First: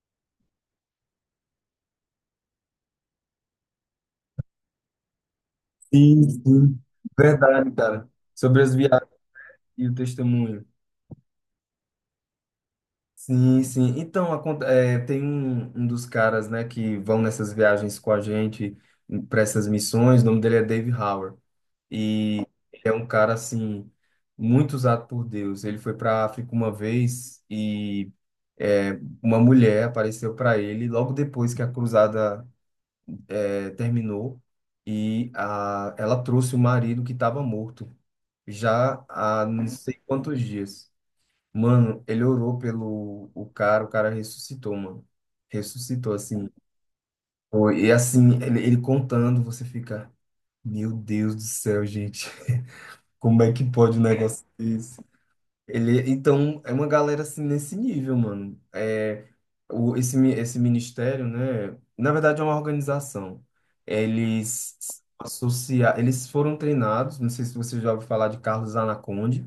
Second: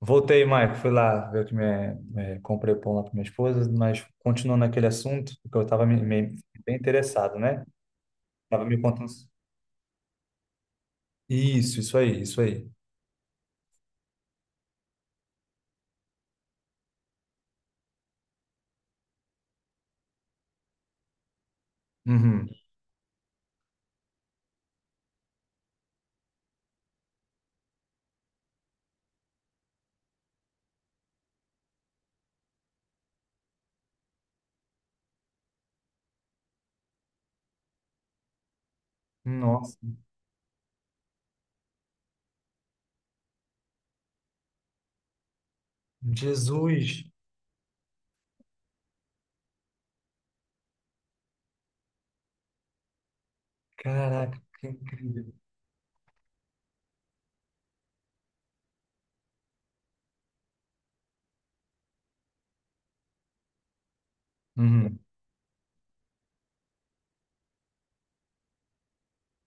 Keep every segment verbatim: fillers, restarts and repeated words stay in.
Voltei, Maico, fui lá ver o que me eh, comprei pão lá para minha esposa, mas continuando naquele assunto, porque eu estava Sim, bem sim. interessado, né? Verdade, cara. Sobre Tava as me viagens contando. e o testemunho. Isso, isso aí, isso aí. Sim, sim. Então, acon- é, tem um, um dos caras, né, que vão nessas viagens com a gente para essas missões. O nome dele é Dave Howard. E Uhum. ele é um cara, assim, muito usado por Deus. Ele foi para África uma vez e é, uma mulher apareceu para ele logo depois que a cruzada eh, terminou e a, ela trouxe o marido que estava morto já há não Nossa, sei quantos dias. Mano, ele orou pelo o cara, o cara ressuscitou, mano. Ressuscitou, assim. Jesus! Foi- E assim, ele, ele contando, você fica, meu Deus do céu, gente, como é que pode um Caraca, negócio que desse? incrível. Ele, então, é uma galera assim nesse nível, mano. É, o, esse, mi- esse ministério, né? Na verdade, é uma organização. Eles Uhum. associa, eles foram treinados, não sei se você já ouviu falar de Carlos Anaconda,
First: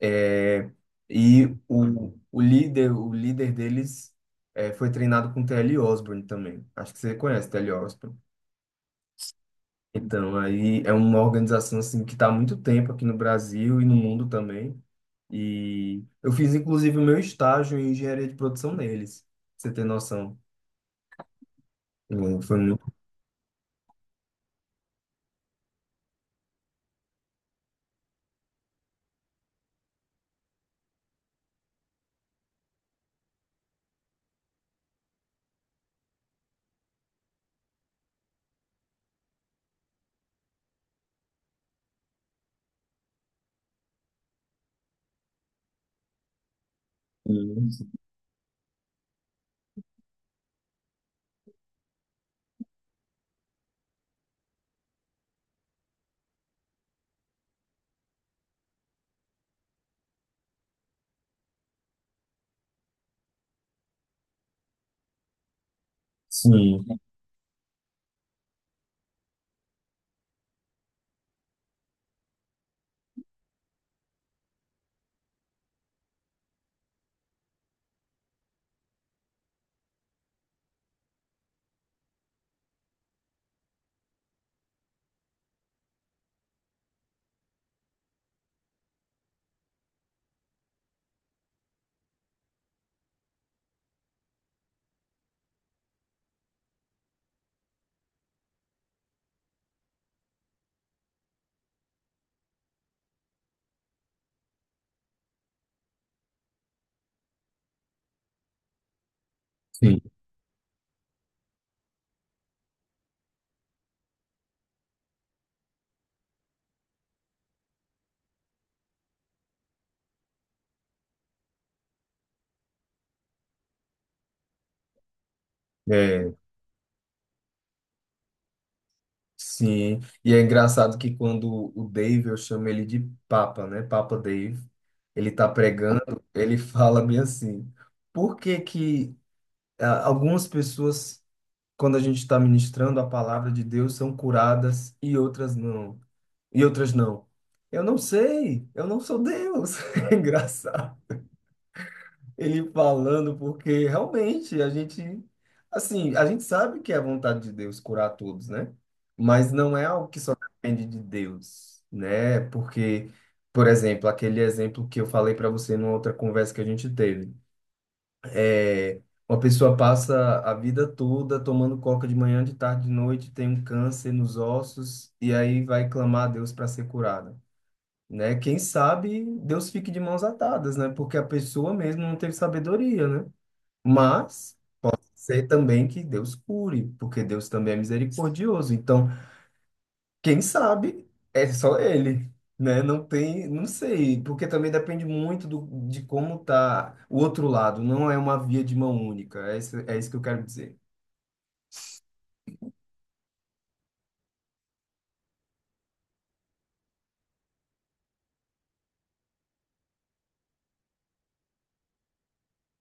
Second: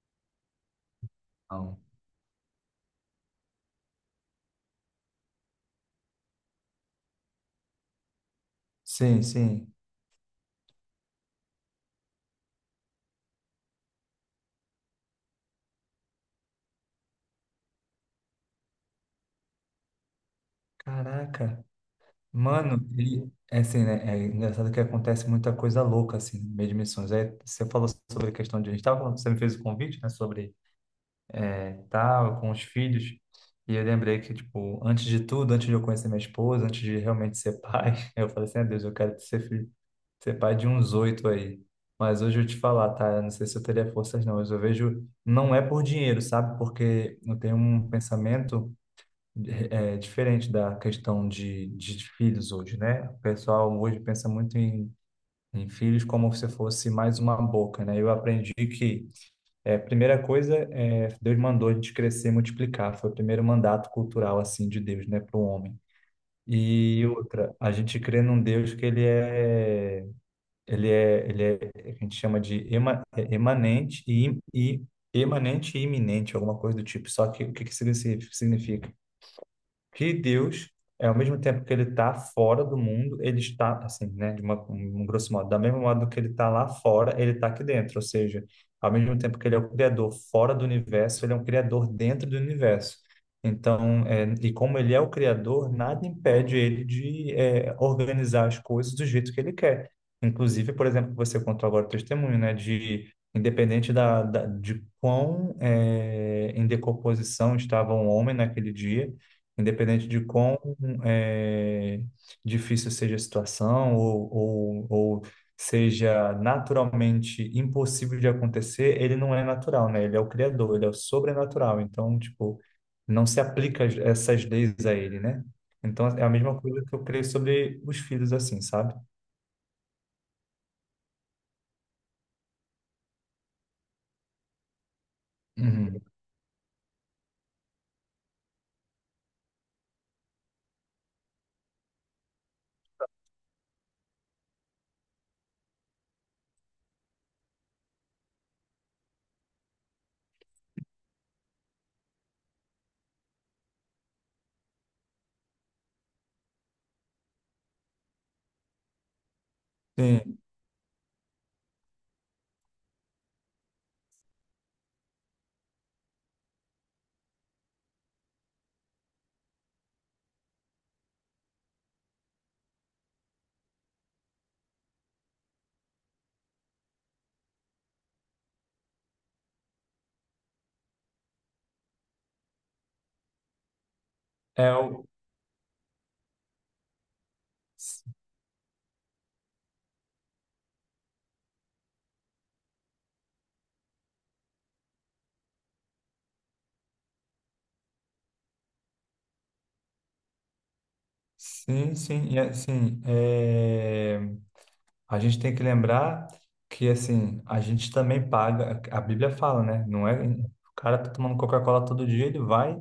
é, e Não. o, o líder, o líder deles é, foi treinado com T L. Osborne também. Acho que você conhece T L. Osborne. Sim, sim. Então, aí é uma organização assim que está há muito tempo aqui no Brasil e no mundo também. E eu fiz, inclusive, o meu estágio em engenharia de produção neles, pra você ter noção. Caraca. Hum, Foi Mano, muito. e é assim, né? É engraçado que acontece muita coisa louca, assim, no meio de missões. Aí você falou sobre a questão de. A gente estava falando, você me fez o convite, né? Sobre tal, com os filhos. E eu lembrei que, tipo, antes de tudo, antes de eu conhecer minha esposa, antes de realmente ser pai, eu falei assim, ah, Deus, eu quero ser filho, ser pai de uns oito aí. Mas hoje eu te falar, tá? Eu não sei se eu teria forças, não. Mas eu vejo, não é por dinheiro, sabe? Porque eu tenho um pensamento é, diferente da questão de, de filhos hoje, né? O pessoal hoje pensa muito em, em filhos como se fosse mais uma boca, né? Eu aprendi que é, primeira coisa, é, Deus mandou a gente crescer e multiplicar. Foi o primeiro mandato cultural assim de Deus, né, para o homem. Sim, E outra, a gente crê num Deus que ele é, ele é, ele é, a gente chama de ema, é, emanente e, im- e emanente e iminente, alguma coisa do tipo. Só que o que que significa? Que Deus, é, ao mesmo tempo que ele está fora do mundo, ele está, assim, né, de uma, um um grosso modo, da mesma modo que ele está lá fora, ele está aqui dentro. Ou seja, ao mesmo tempo que ele é o criador fora do universo, ele é um criador dentro do universo. Então, é, e como ele é o criador, nada impede ele de é, organizar as coisas do jeito que ele quer. Inclusive, por exemplo, você contou agora o testemunho, né, de independente da, da- de quão é, em decomposição estava o homem naquele dia. sim, Independente de quão eh, difícil seja a situação ou, ou, ou seja naturalmente impossível de acontecer, ele não é natural, né? Ele é o criador, ele é o sobrenatural. Então, tipo, não se aplica as- essas leis a ele, né? Então, é a é, mesma coisa que eu creio sobre os filhos, assim, sabe? sim. E é engraçado que quando o Dave, eu chamo ele de Papa, né? Papa Dave, ele tá Uhum. pregando, ele fala bem assim: por que que ah, algumas pessoas, quando a gente está ministrando a palavra de Deus, são curadas e outras não? E outras não? Eu não sei, eu não sou Deus. É engraçado. Ele falando, porque realmente a gente, assim, a gente sabe que é a vontade de Deus curar todos, né? Mas não é algo que só Sim, depende de Deus, né? Porque, por exemplo, aquele exemplo que eu falei para você numa outra conversa que a gente teve, é uma pessoa passa a vida toda tomando coca de manhã, de tarde, de noite, tem um câncer nos ossos e aí vai clamar a Deus para ser curada. Né? Quem sabe Deus fique de mãos atadas, né? Porque a pessoa mesmo não teve sabedoria, né? Mas é o... sei também que Deus cure, porque Deus também é misericordioso. Então, quem sabe é só ele, né? Não tem, não sei, porque também depende muito do, de como tá o outro lado. Não é uma via de mão única. É isso, é isso que eu quero dizer. Sim, sim, e assim, é... A gente tem que lembrar que, assim, a gente também paga. A Bíblia fala, né? Não é. O cara tá tomando Coca-Cola todo dia, ele vai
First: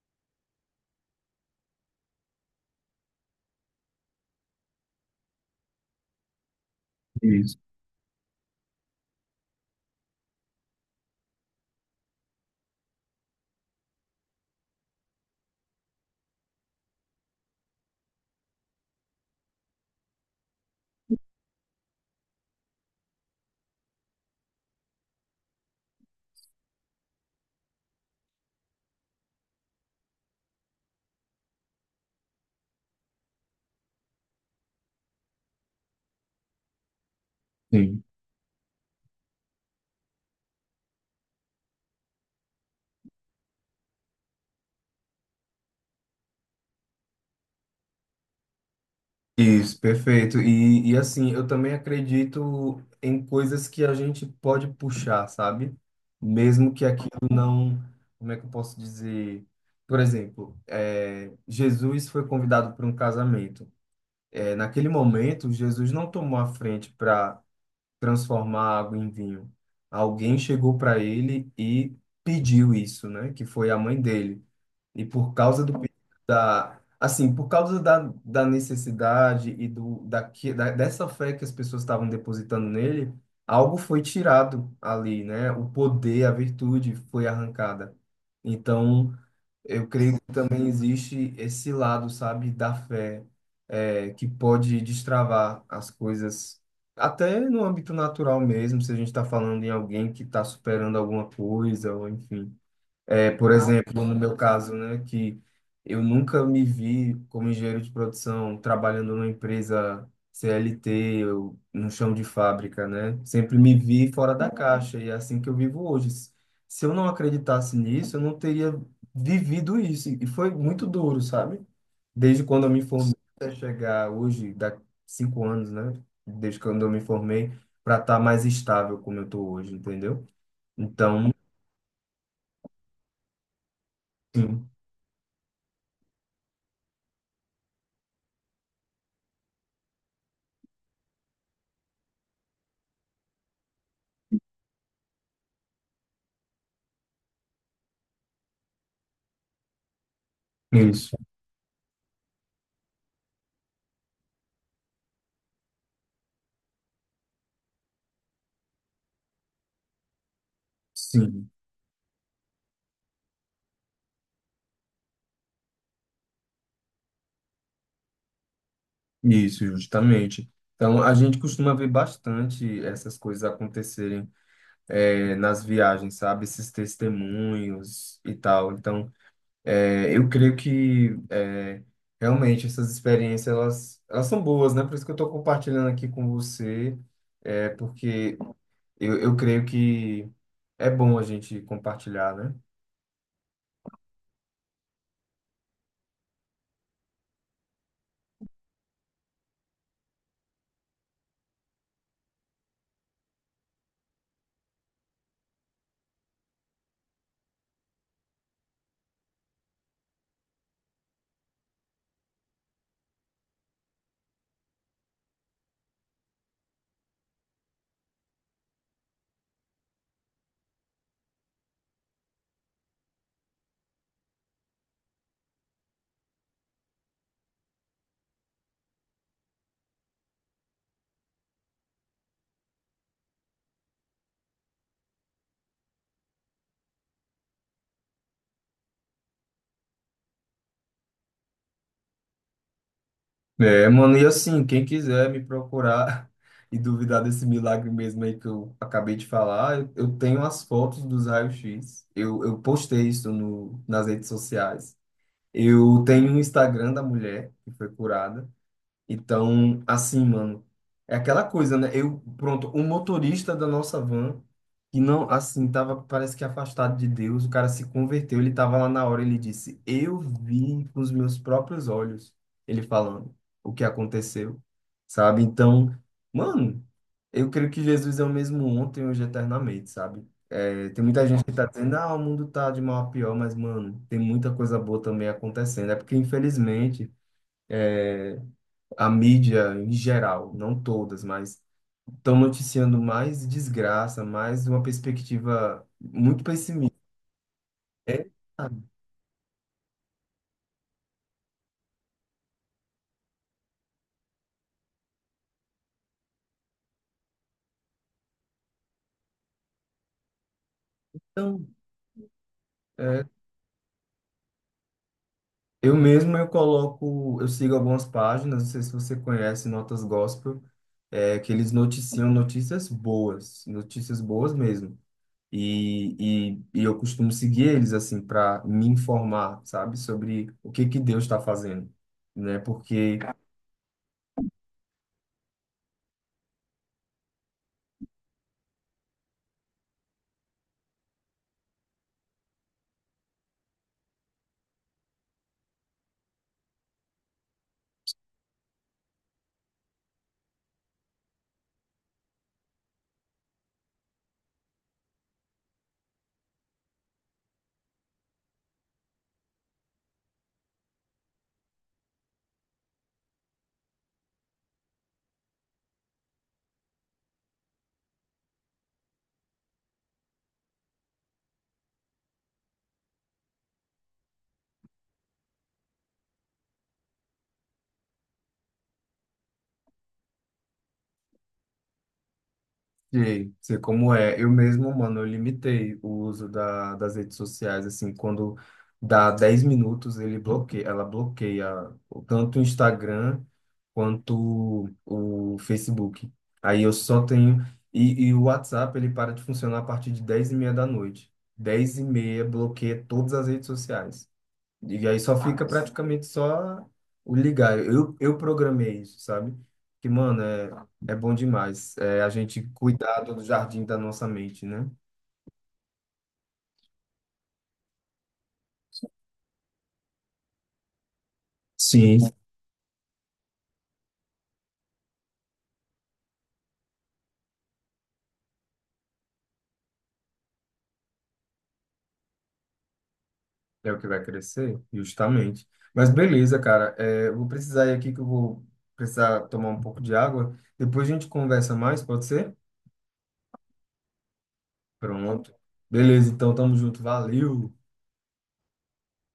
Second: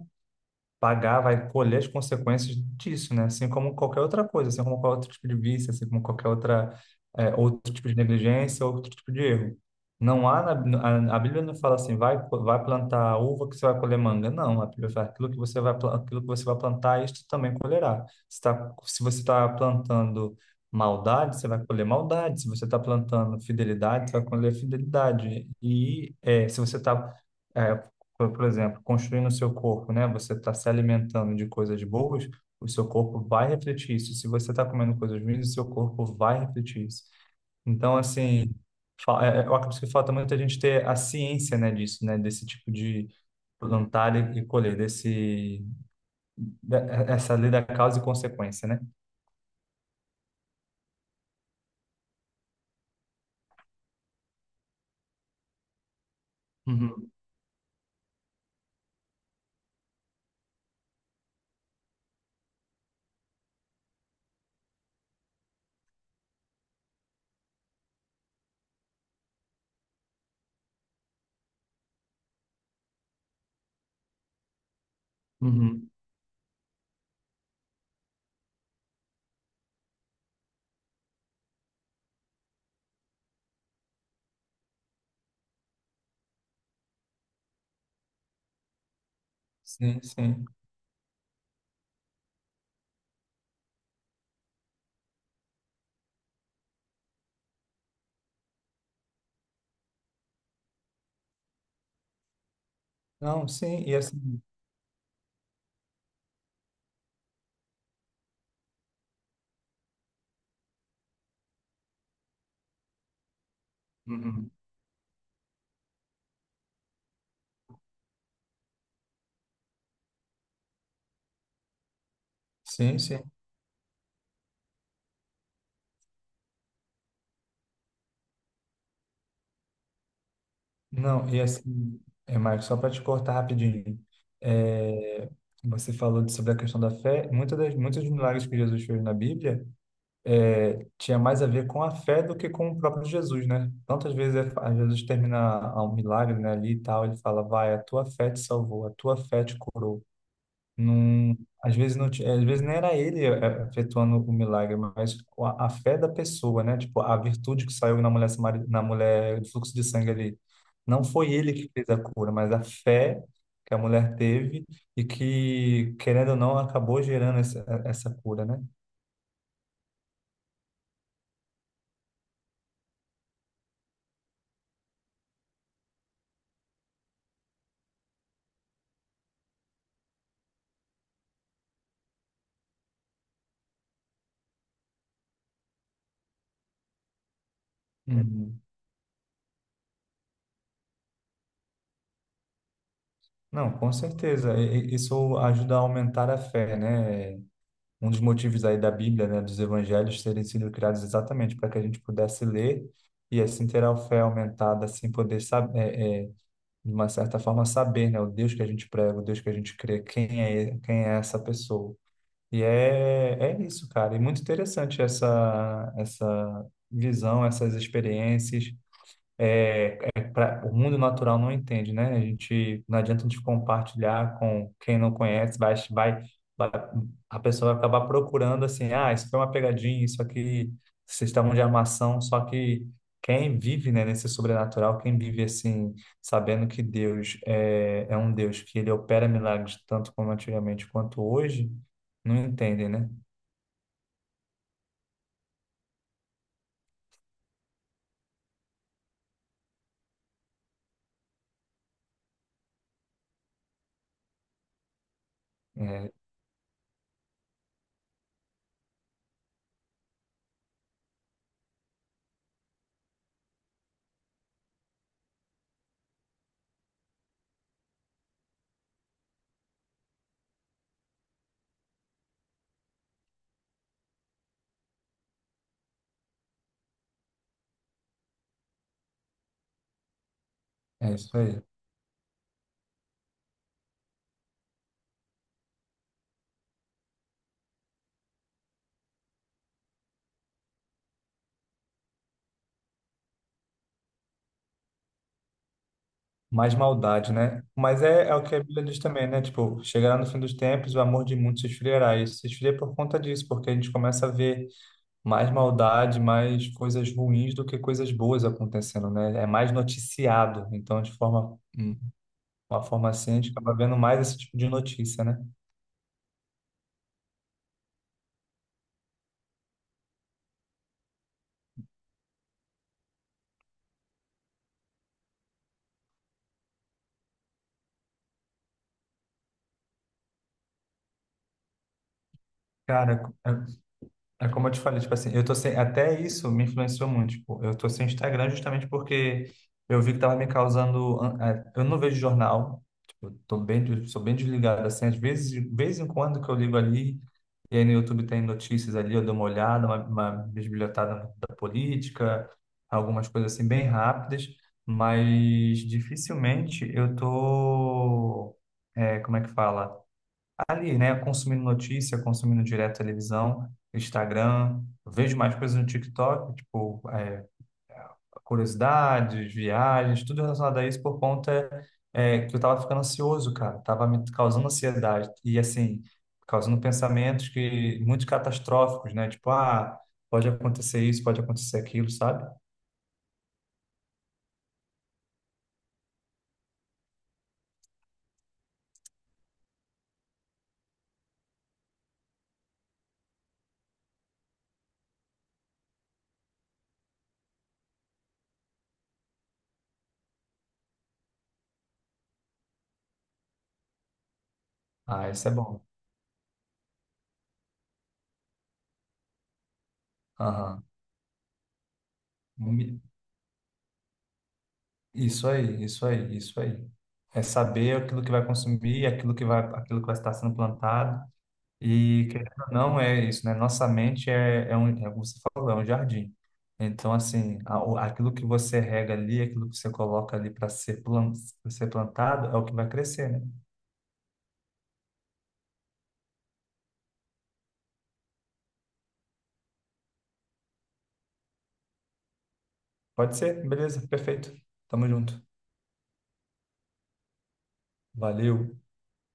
pagar, vai colher as consequências disso, né? Assim como qualquer outra coisa, assim como qualquer outro tipo de vício, assim como qualquer outra, é, Isso. outro tipo de negligência, outro tipo de erro. Não há, na- a, a Bíblia não fala assim, vai, co- vai plantar uva que você vai colher manga. Não, a Bíblia fala, aquilo que você vai, pla- aquilo que você vai plantar, isto também colherá. Se, tá, se você está plantando maldade, você vai colher maldade. Se você está plantando fidelidade, você vai colher fidelidade. E é, se você está por por exemplo, construindo o seu corpo, né? Você está se alimentando de coisas boas, o seu corpo vai refletir isso. Se você está comendo coisas ruins, o seu corpo vai refletir isso. Então, Sim. assim, fa- é- é- eu acredito que falta muito a gente ter a ciência, né, disso, né? Desse tipo de plantar e e colher, desse, da- essa lei da causa e consequência, né? Isso, perfeito. E, e assim, eu também acredito em coisas que a gente pode puxar, sabe? Mesmo que aquilo Uhum, não. Como é que eu posso dizer? Por exemplo, é, Jesus foi convidado para um casamento. É, naquele momento, Jesus não tomou a frente para transformar água em vinho. Alguém chegou para ele e pediu isso, né? Que foi a mãe dele. E por causa do uhum, perigo da, assim, por causa da, da necessidade e do da, que- da dessa fé que as pessoas estavam depositando nele, algo foi tirado ali, né? O poder, a virtude foi arrancada. Então, eu sim, creio que sim. também existe esse lado, sabe, da fé, é, que pode destravar as coisas, até no âmbito natural mesmo, se a gente está falando em alguém que está superando alguma coisa, ou enfim. É, Não, por sim, exemplo, e no meu assim, caso, né, que eu nunca me vi como engenheiro de produção trabalhando numa empresa C L T, eu, no chão de fábrica, né? Sempre me vi fora da uhum. caixa e é assim que eu vivo hoje. Se se eu não acreditasse nisso, eu não teria vivido isso. E foi muito duro, sabe? Desde quando eu me Sim, formei sim. até chegar hoje, dá cinco anos, né? Desde quando eu me formei, para estar mais estável como eu estou hoje, entendeu? Não, Então, e assim, é, Marcos, só para te cortar rapidinho, sim, é, você falou de- sobre a questão da fé, muitas das, muitos dos milagres que Jesus fez na Bíblia é, tinha mais a ver com a fé do que com o próprio Jesus, né? Tantas vezes é, fa- Jesus termina a- um milagre, né, ali e tal, ele fala, vai, a tua fé te salvou, a tua fé te curou. isso. Não, às vezes não, ti- às vezes nem era ele eh, efetuando o milagre, mas a, a fé da pessoa, né? Tipo, a virtude que saiu na mulher, samari- na mulher do fluxo de sangue ali. Não foi Sim. ele que fez a cura, mas a fé que a mulher teve e que, querendo ou não, acabou gerando essa, essa cura, né? Isso, justamente. Então, a gente costuma ver bastante essas coisas acontecerem eh, nas viagens, sabe? Esses testemunhos e tal. Então, eh, eu creio que eh, realmente essas experiências, elas, elas são boas, né? Por isso que eu estou compartilhando aqui com você, eh, porque Uhum. eu, eu creio que é bom a gente compartilhar, né? Não, com certeza. E- e- isso ajuda a aumentar a fé, né? Um dos motivos aí da Bíblia, né, dos evangelhos terem sido criados exatamente para que a gente pudesse ler e assim ter a fé aumentada, assim poder saber, é, é, de uma certa forma saber, né, o Deus que a gente prega, o Deus que a gente crê, quem é, quem é essa pessoa. E é, é isso, cara. E muito interessante essa, essa visão, essas experiências. É, pra, o mundo natural não entende, né? A gente não adianta a gente compartilhar com quem não conhece, vai, vai a pessoa vai acabar procurando assim, ah, isso foi uma pegadinha, isso aqui, vocês estavam de armação, só que quem vive, né, nesse sobrenatural, quem vive assim, sabendo que Deus é, é um Deus que ele opera milagres tanto como antigamente quanto hoje, não entendem, né? É, mano, e assim, quem quiser me procurar e duvidar desse milagre mesmo aí que eu acabei de falar, eu, eu tenho as fotos dos raios-x. Eu, eu postei isso no, nas redes sociais. Eu É, tenho um Instagram da mulher que foi curada. Então, assim, mano, é aquela coisa, né? Eu, pronto, o motorista da nossa van, que não, assim, tava, parece que afastado de Deus, o cara se converteu, ele tava lá na hora, ele disse, eu vi com os meus próprios olhos, ele falando o que aconteceu, sabe? Então, mano, eu creio que Jesus é o mesmo ontem, hoje, e eternamente, sabe? É, tem é muita isso gente que aí. tá dizendo, ah, o mundo tá de mal a pior, mas, mano, tem muita coisa boa também acontecendo. É porque, infelizmente, é, a mídia em geral, não todas, mas estão noticiando mais desgraça, mais uma perspectiva muito Mais pessimista. maldade, né? Mas É, é, é o que a ah, Bíblia diz também, né? Tipo, chegará no fim dos tempos, o amor de muitos se esfriará. Isso se esfria por conta disso, porque a gente começa a ver mais maldade, mais coisas ruins do que coisas boas acontecendo, né? É mais noticiado. Então, de forma, então, uma forma é, assim, a gente acaba vendo mais esse tipo de notícia, né? eu mesmo eu coloco, eu sigo algumas páginas, não sei se você conhece Notas Gospel, é, que eles noticiam notícias boas, notícias boas mesmo. E, e, e eu costumo seguir eles assim para me informar, sabe, sobre o que que Deus está fazendo, né? Porque Cara, é como eu te falei, tipo assim, eu tô sem, até isso me influenciou muito, tipo, eu tô sem Instagram justamente porque eu vi que tava me causando, an- a- eu não vejo jornal, tipo, eu tô bem, des- sou bem desligado, assim, às vezes, de vez em quando que eu ligo ali, e aí no YouTube tem notícias ali, eu dou uma olhada, uma, uma bisbilhotada da política, algumas coisas assim bem rápidas, mas dificilmente eu tô, é, como é que fala? Ali, né, consumindo notícia, consumindo direto televisão, Instagram, eu vejo mais coisas no TikTok, tipo, é, curiosidades, viagens, tudo relacionado a isso por conta é, que eu tava ficando ansioso, cara, tava me causando ansiedade e, assim, causando pensamentos que muito catastróficos, né, tipo, ah, pode acontecer isso, pode acontecer aquilo, sabe? sei, sei como é. Eu mesmo, mano, eu limitei o uso da, das redes sociais, assim, quando dá dez minutos, ele bloqueia, ela bloqueia o- tanto o Instagram quanto o Facebook. Aí eu só tenho. E, e o WhatsApp, ele para de funcionar a partir de dez e meia da noite. Dez e meia bloqueia todas as redes sociais. E aí Ah, só Ah, isso é fica mas bom. praticamente só o ligar. Eu, eu programei isso, sabe? Que, mano, é, Aham. é bom demais. É a gente Me- cuidar do jardim da nossa mente, né? Isso aí, isso aí, isso aí. É saber aquilo que vai consumir, aquilo que vai, aquilo que vai estar sendo plantado. Sim. E querendo ou não é isso, né? Nossa mente é, é um, é como você falou, é um jardim. Então, assim, a- o- aquilo que você rega ali, aquilo que você coloca ali para ser, plan- pra ser plantado, é o que vai crescer, né? É o que vai crescer, justamente. Mas beleza, cara. É, eu vou precisar ir aqui que eu vou precisar tomar um pouco de água. Depois a gente conversa mais, pode ser? Pode ser, beleza, perfeito. Tamo junto. Pronto. Beleza, então tamo junto. Valeu! Valeu.